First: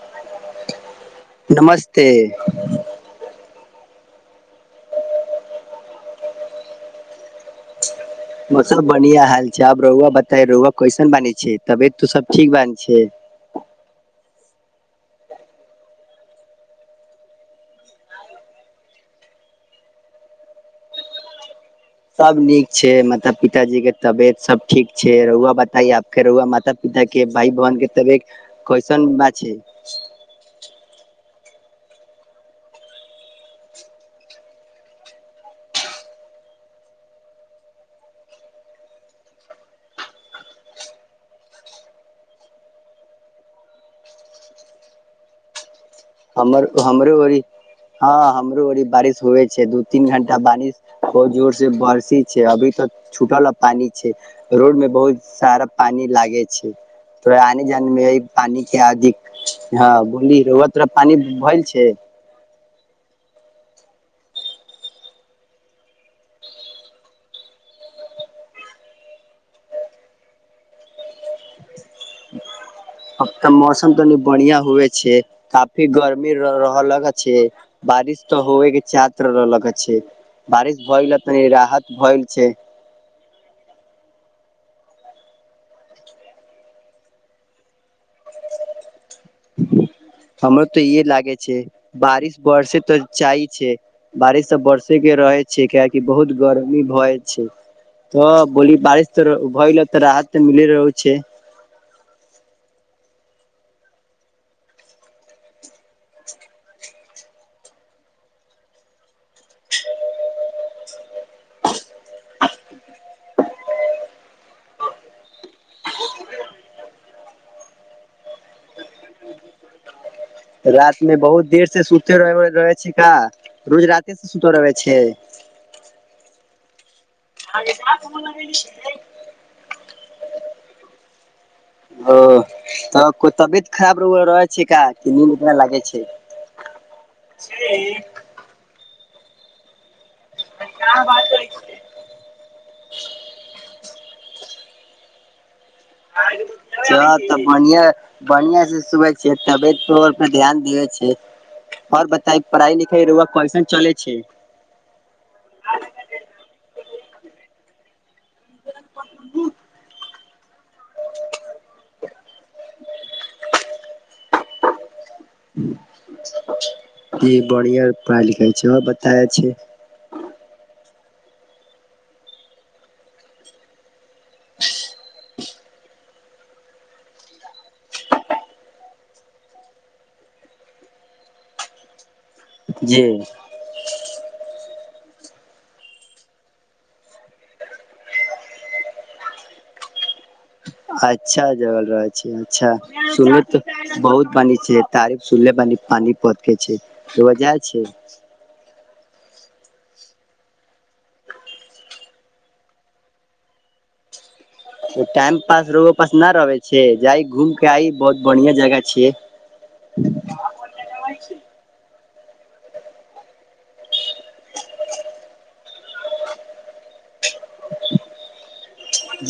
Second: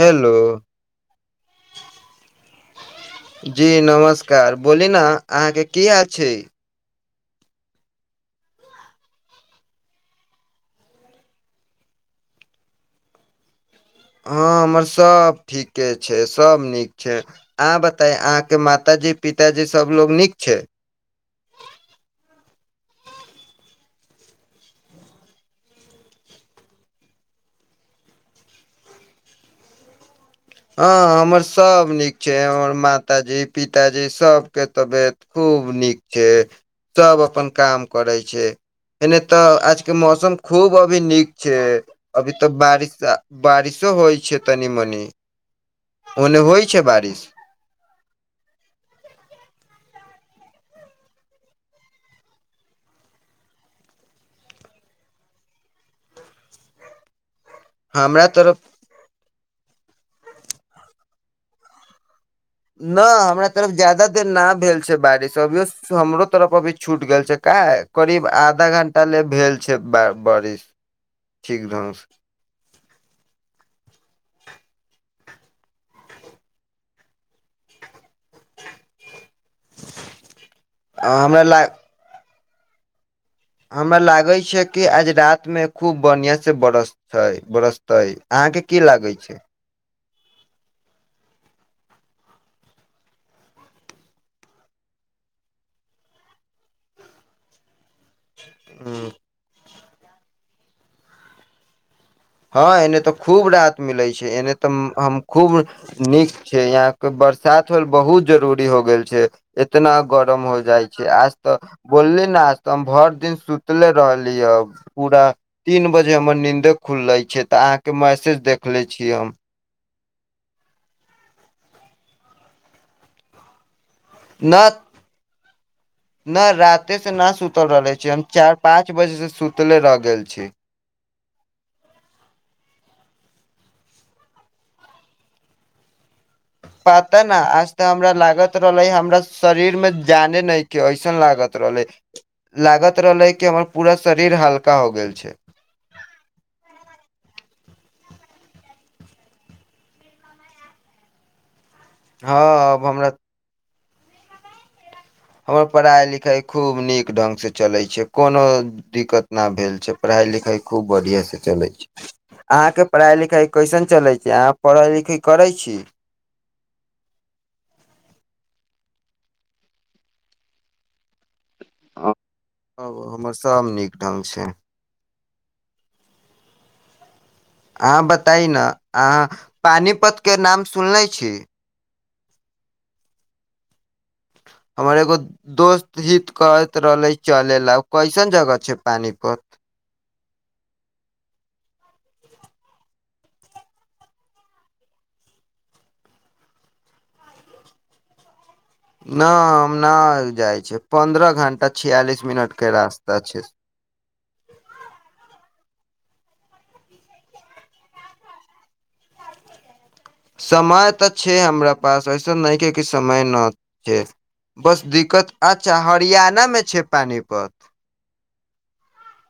Hello नमस्ते जी नमस्कार बोली न अहाँके कीहा छै ओ सब बढ़िियाँ हाल छै आब रौआ बताय रौआ कैसन बानि छैय तबियत तो सब ठीक बानि छैय हँ हमर सब ठीके छै सब नीक छै अहाँ बताए अहाँके मातााजी पिताजी सबलोग नीक छैय सब नीक छै माता पिताजी के तबियत सब ठीक छै रौआ बताइ आपके रौआ माता पिता के भाय बहिन के तबियत कइसन बा छैय हँ हमर सब नीक छै हमर माताजी पिताजी सबके तबियत खूब नीक छै सब अपन काम करै छै एने त आजके मौसम खूब अभी नीक छैय अभी त बारिश बारिशो होइ छैय तनी मनि हमर हमरो ओरी हँ हमरो ओरी बारिश हुए छैय छैअ दू तीन घंटा बारिश बहुत जोर से बरसी छै अभी त छूटल पानी छैय रोड मे बहुत सारा पानी लागे छैय तोरा आने जाने मे हमरा तरफ पानी के अधिक हं बुलहीं रौआ तोरा पानि भइल छै नहि हमरा तरफ जादा देर ना भेल छैय बारिश अभियो हमरो तरफ अभी छूटि गेल छैय का करीब आधा घंटा ले भेल छैय बा बारिश ठीक ढंगसँ अब त मौसम तनी बढ़िया हुए छै काफी गरमी रह लग छैय बारिश त होए के च त्र लगे छैय बारिश भए से ल हमरा तनी ला राहत भए छैय हमरा लागै छै कि आज रातिमे खूब बनिआँसँ बरसतै बरसतै अहाँके की लागैत छैय हमरो त इहे लागे छैय बारिश बरसे त चाही छैय बारिश त बरसे के रहै छैय कियाकी बहुत गरमी भ जाइ छैय त बोली बारिश त भयल त राहत तमिले रहौ छैय हँ एने त खूब रात मिलैत छैय एने त हम खूब नीक छैय यहाँके बरसात होल बहुत जरूरी हो गेल छैय इतना गरम हो जाइ छै आज त बोलली ने आज त हम भरि दिन सुतले रहली ह पूरा तीन बजे हमर नींदे खुल्लै छैय त अहाँके मैसेज देख लै छीयै हम रात मे बहुत देर से सुते रहे रहै छिका रोज रात केस सुतो न रहबै छैय न राख कते से ना सुतल रहे छी हम चार पाँच बजे से सुतले रह गेल छी ओ त कोइ तबियत खराब रौआ रहै छै का कि नीन्द नैय लागै छैय पाता ना आज त हमरा लागत रहले हम हमरा शरीर मे जाने नहिखे ऐसन लागत रहले लागत रहले कि हमर पूरा शरीर हल्का हो गेल छैय ह तऽ बढ़िया बढ़ियासँ सुबै छियै तबियतपर ध्यान देै छियै आओर बताई हँ पढ़ाई अब लिखई हमरा रौआ कैसन चलै ठीक हमर पढ़ाई लिखाई खूब नीक ढंगसे चलै छै कोनो दिक्कत न भेल छै पढ़ाई लिखाई खूब बढ़िया से चले छै अहाँ के पढ़ाई लिखाई कैसन चले छै अहाँ पढ़ाई लिखाई ई बढ़िआ पढ़ाई लिखाई छै तय छै हमर सभ नीक ढंग छै अहाँ बताइ न अहाँ पानिपतके नाम सुनले छी जी हमर एगो दोस्त हित कहैत रहलै चलैला कैसन जगह छै पानीपत अच्छा जगह छै अच्छा सुनय तऽ बहुत बानि छियै तारीफ सुनले बानि पानीपत के छै बढ़िया छै नहि हम नहि जाइ छियै पन्द्रह घंटा छियालिस मिनट के रास्ता छै टाइम पास रहुआक पास न रहै छै जाई घूम के आई बहुत बढ़िया जगह छियै समय तऽ छै हमरा पास ऐस एहिसन नहि छैक जे समय न छै बस दिक्कत अच्छा हरियाणा मे छै पानीपत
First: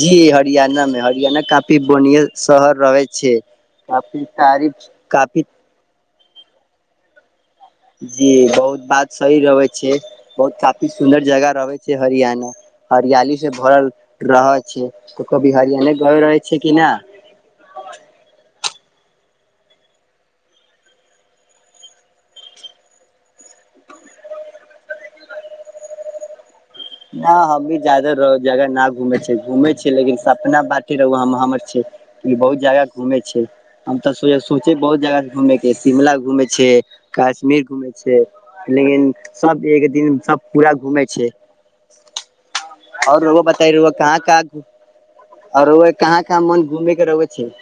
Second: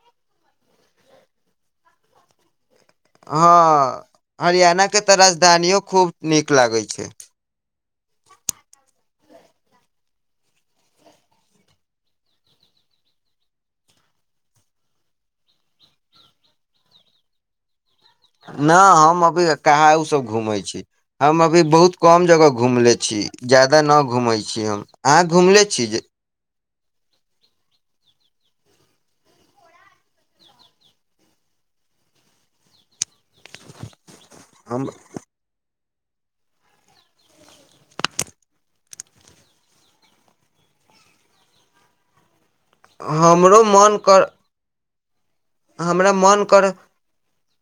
जी हरियाणा में हरियाणा काफी बढ़िया शहर रहे छै हँ काफी हरियाणा तारीफ के तऽ काफी राजधानीओ खूब नीक लागै छै जी बहुत बात सही रहै छै बहुत काफी सुन्दर जगह रहै छै हरियाणा हरियाली से भर रहै छै त कभी हरियाणा गेल रहै छै कि न न हम अभी कहा ओसभ घूमै छी हम अभी बहुत कम जगह घूमले छी ज्यादा न घूमै छी हम अहाँ घुमले छी जे न हम भी जादा रह जगह न घूमे छिय घूमे छिय लेकिन सपना बाते रहुआ हम बहुत ज्यादा घूमे छै हम तऽ सोचे हम बहुत जगह घूमे के शिमला घूमने छियै काश्मीर घूमने छियै लेकिन सब एक दिनमे सब पूरा घूमने छियै [inaudible] आओर रौआ हमरो बताई मन का कर का आओर रौआक हमरा कहाँ कहाँ मन कर घूमे के रहै छै [inaudible]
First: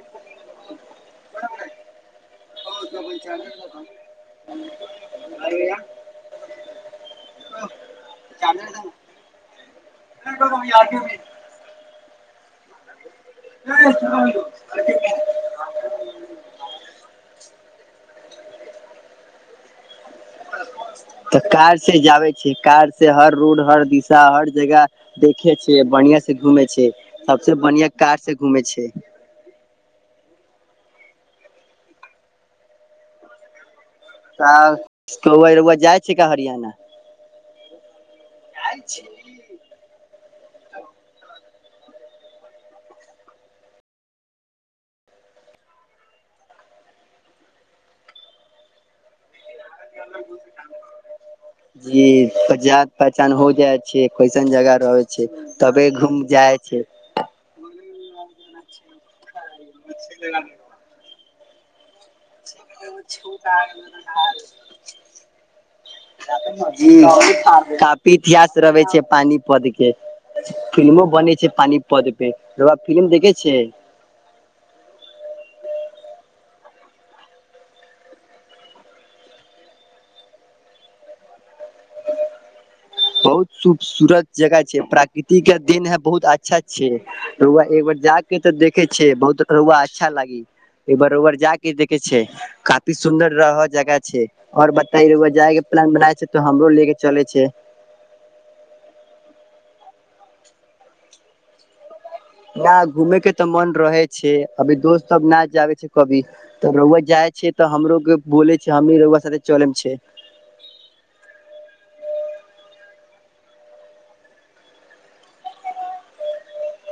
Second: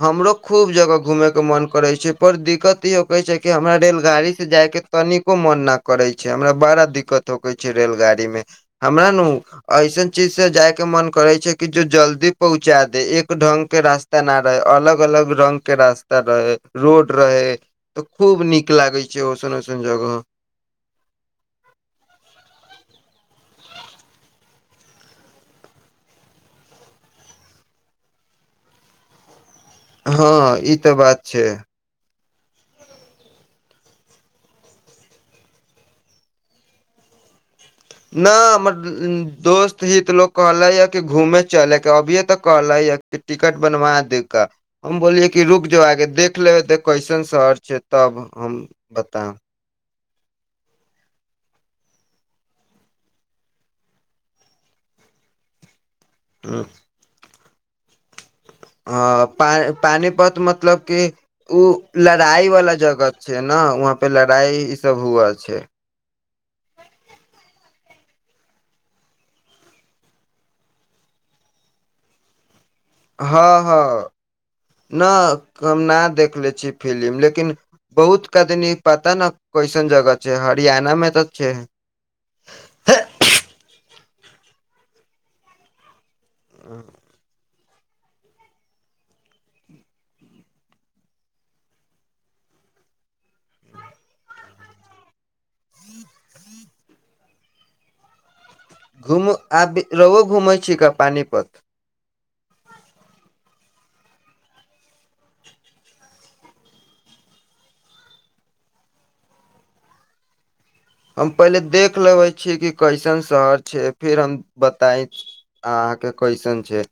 हमरो खूब जगह घूमयके मन करै छै पर दिक्कत ई हो के छै कि हमरा रेलगाड़ी से जाय के तनिको मन न करे छै हमरा बड़ा दिक्क थकै छै रेलगाड़ी मे हमरा ने ऐसन चीज से जाय के मन करै छै कि जे जल्दी पहुँचा दे एक ढंग के रास्ता न अलग अलग रंग के रास्ता रहे रोड रहे खूब नीक लागै छै ओसन ओसन जगह, तऽ कार से जाबे छै कार से हर रोड हर दिशा हर जगह देखे छै। बढ़िया से घूमे छै सबसे बढ़ििया कार से घूमे छै। हँ ई तऽ बात छै। त कइ र जाइ छै का हरियाणा। न हमर दोस्त ही तऽ लोग कहले या कि घूमे चल अभिये तऽ कहले ह टिकट बनवा दे का हम बोलियै कि रुक जो आगे देख लेब त कैसन शहर छै। तब हम बताब। जी जान पहचान हो जाइ छै। कैसन जगह रहै छै त क घूम जाइ छै ब आ प पानिपत मतलब क, ओ पे लड़ाई ई सब हुआ छै हुँ कॉफी इतिहास रहे छै पानी पद के फिल्मो बने छै पानी पद पे। रउआ फिल्म देखे हँ छै हँ न, हम न देखले छीिय फिलिम लेकिन बहुत कदनी पता न कैसन जगह छै हरियाणा मे तऽ छै। बहुत खूबसूरत जगह छै प्राकृतिक के दन है बहुत। अच्छा अच्छे र। एकबार जा के ते देखे छै। बहुत रआ अच्छा लागी एकार ओार जा के देखे छै। काफी सुन्दर रह जगह छै और बता जाय के प्लान बनाय छै तो हमरो ले के चले छै। घुम आब रहो घुमै छी का पानिीपत। नहि घूमेै के तऽ मन रहै छै। अभी दोस्त सब न जाबे छै। कभी तऽ रआ जाइ छै। तऽ हमरो के बोले छै हमी रआ साथे चले मे छ। हम पहिले देख लेबै छीियै कि कैसन शहर छै। फिर हम बताय अहाँके कैसन छै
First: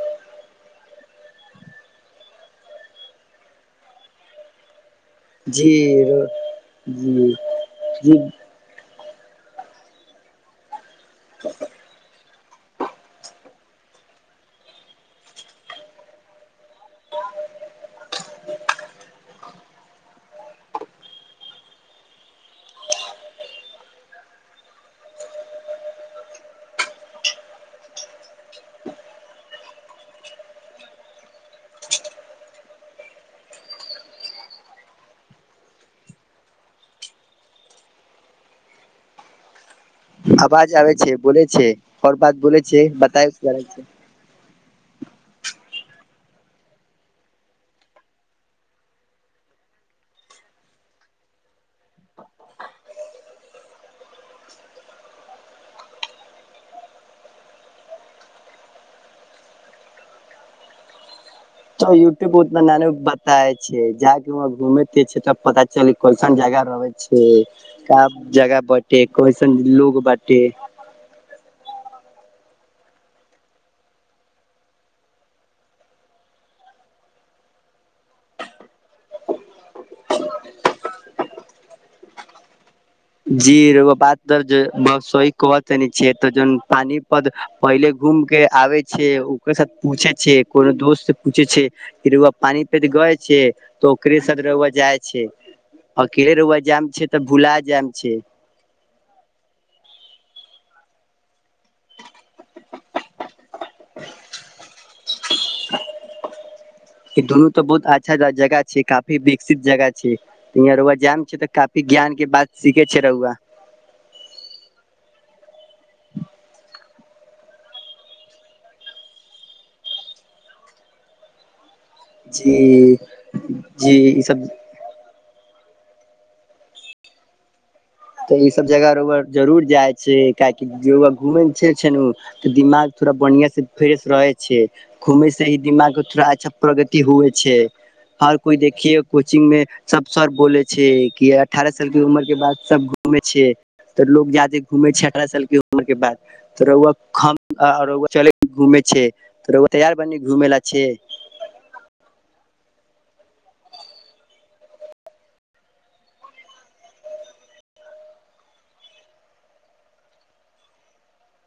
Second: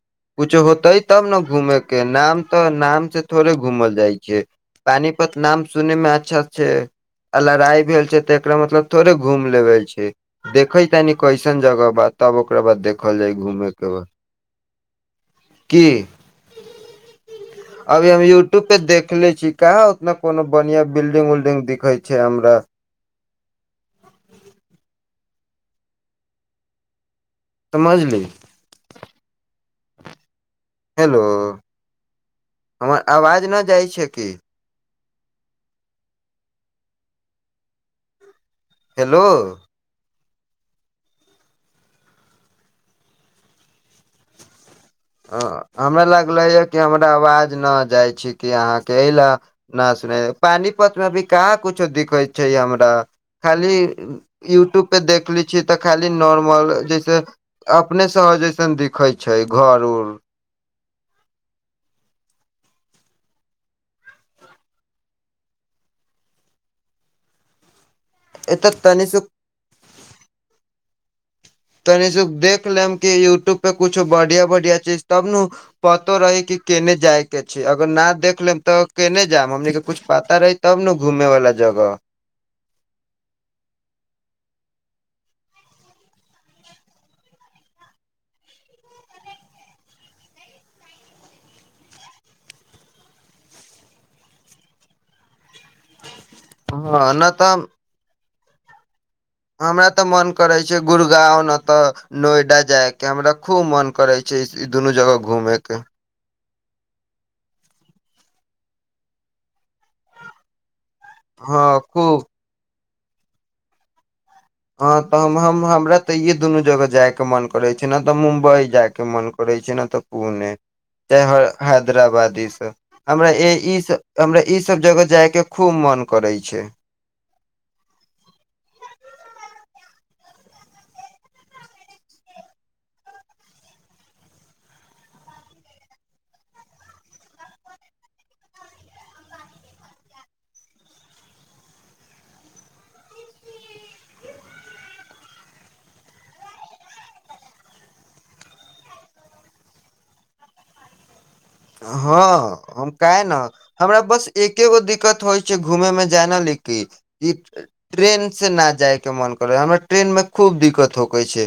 कुछो होतै तब ने घूमे के नाम तऽ नामसँ थोड़े घूमल जाइ छियै। पानीपत नाम जी सुनै में अच्छा छै। जी आ लड़ाई भेल जी छै त एकरा मतलब। थोड़े घूम लेब छी देखै। नी कैसन जगह बाद। तब ओकरा बाद देखल जाय घूमे के ब की अभी हम यूट्यूब पे देखले छी। क उतना कोनो बढ़िया बिल्डिंग उल्डिंग दिखै छै हमरा। समझली हेलो हमर आवाज नहि जाइ छै की। हेलो। आवाज आबै छै बोले छै आओर बात बोले छै बताय। हमरा लगले य कि हमरा आवाज न जाइ छै कि अहाँ के ल न सुने पानि पत मे अभी काँ कुछो दिखे छै हमरा खाली यूट्यूब पे देखले छीिय तऽ खाली नॉर्मल जैसे अपने शर जैस दिखै छै घर। जरूर, तऽ यूट्यूब उतना नानी बताे छै जााक व घूमेे त पता चल कोनसन जगह रहे छै। क जगह एतऽ बटे तनि सुख कइसन लोग बँटे। तनिसँ देख लेब कि यूट्यूबपे कछो बढ़िआँ बढ़िआँ चीज तब ने पतो रहै कि केने जायके छै अगर न देख लेब तऽ केने जायब हमनीके किछु पता रहै तब ने घूमयवला जगह। जी बात त स कह छै त जन पानी प पहिले घूम के आबे छै ओकरे साथ पूछे छै कोनो दोस्त से पूछे छैआ पानी प गए छै तऽ ओकरे साथ जाइ छै। केर व जयाम छै हँ तऽ नहि भुला जायम। [inaudible] हमरा तऽ मन करै छै गुड़गाँव नहि तऽ नोएडा जायके हमरा खूब मोन करै छै ई दुनू जगह घूमयके। ई दुनू तऽ बहुत अच्छा जगह छै काफी विकसित जगह छै यह। ज्ञान छै तऽ हँ काफी ज्ञान खूब के बात सीख के छै रहहुआ हँ तऽ हम हम हमरा तऽ इे दुनू जगह जाइके मन करै छै ने तऽ मुम्बइ जाइके मन करै छै ने नय त पुणे तं हैदराबाद ई जी सब हमरा ई सब हमरा ई सब जगह जायके खूब मन करै छै तऽ ई सब रउआ जगह जरूर जाइ छै काहेकि घूमे छै छै ने तऽ दिमाग थोड़ा बढ़िआ से फ्रेश रहै छै घूमे से ही दिमाग थोड़ा अच्छा प्रगति हुए छै हर कोइ देखिये कोचिंग मे सब सर बोले छै कि अठारह साल के उमर के बाद सब घूमै छै तऽ लोग जादे घूमै छै अठारह सालके उमर के बाद त रउआ‌ खँ रउआ चलय घुमय रउआ तैयार बानी घुमय छै हँ हम काहन हमरा बस एके गो दिक्कत होइ छै घूमेयमे जाना ल की ई ट्रेन से नहि जायके मन करै हमरा ट्रेनमे खूब दिक्कत होकै छै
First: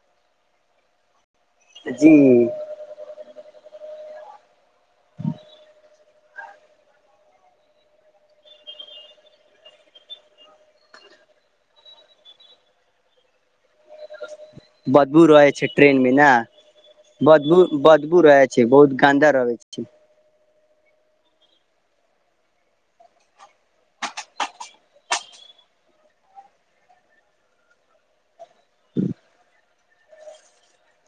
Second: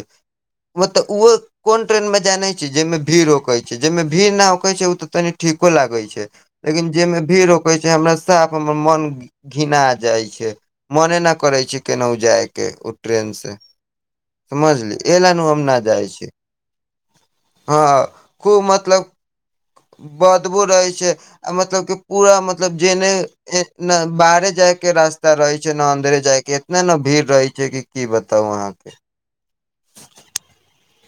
म त उहो कोन ट्रेन जी मे जान छ छै जाहिमे भीड़ रोककै छै जाहिमे भीड़ नहिकै छै तऽ तनि ठीको लागै छै लेकिन जाहिमे भीड़ रकै छै हमरा साफ हमर मन घिना जाइ छै मने नहि करै छै केनाहु जायके ओ ट्रेनसे बदबू रहे छै ट्रेन में न छी बदबू बदबू रहे छै बहुत गन्दा रहे छै ब बदबु रहै छै आ मतलब के पूरा मतलब जेने ने बाहरे जाय के रास्ता रहे छै ने अन्दरे जाय के इतने ने भीड़ रहै छै कि की बताउ अहाँके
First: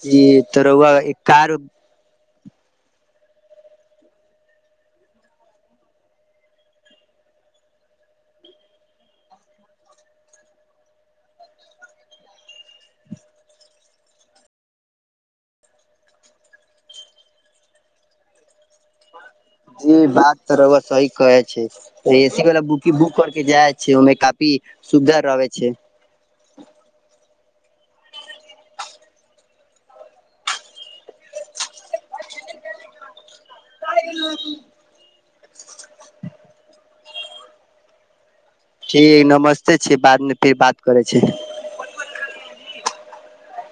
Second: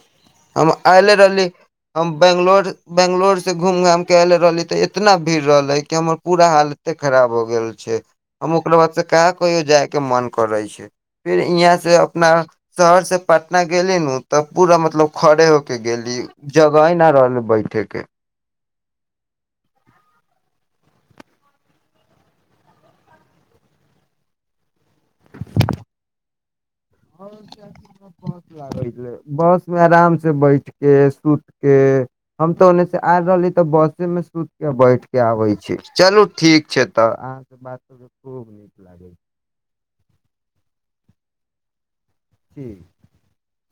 जी त हम रउआ अयले एक रहली कार हम बैंगलोर बैंगलोर से घूम घाम के एयले रहली तऽ एतना भीड़ रहले कि हमर पूरा हालते खराब हो गेल छै हम ओकरा बाद से काह कहियो जाय के मन करे छै फिर ईहाँ से अपना शहर से पटना गेली न तऽ पूरा मतलब खड़े हो के गेली जगह ह न रहले बैठे के जी बात तऽ रउआ‌ सही कहै छै एसी वला बुकी बुक करके जा छै ओहिमे काफी सुविधा रहै छै बस में आराम से बैठ के सुत के हम तो ओने से आ रहली तऽ बसे में सुत क बैठ के आबै छै चलू ठीक छै तऽ‌ अहाँके बात खूब नीक लागै ठीक नमस्ते छि बादमे फिर बात करै छै [inaudible]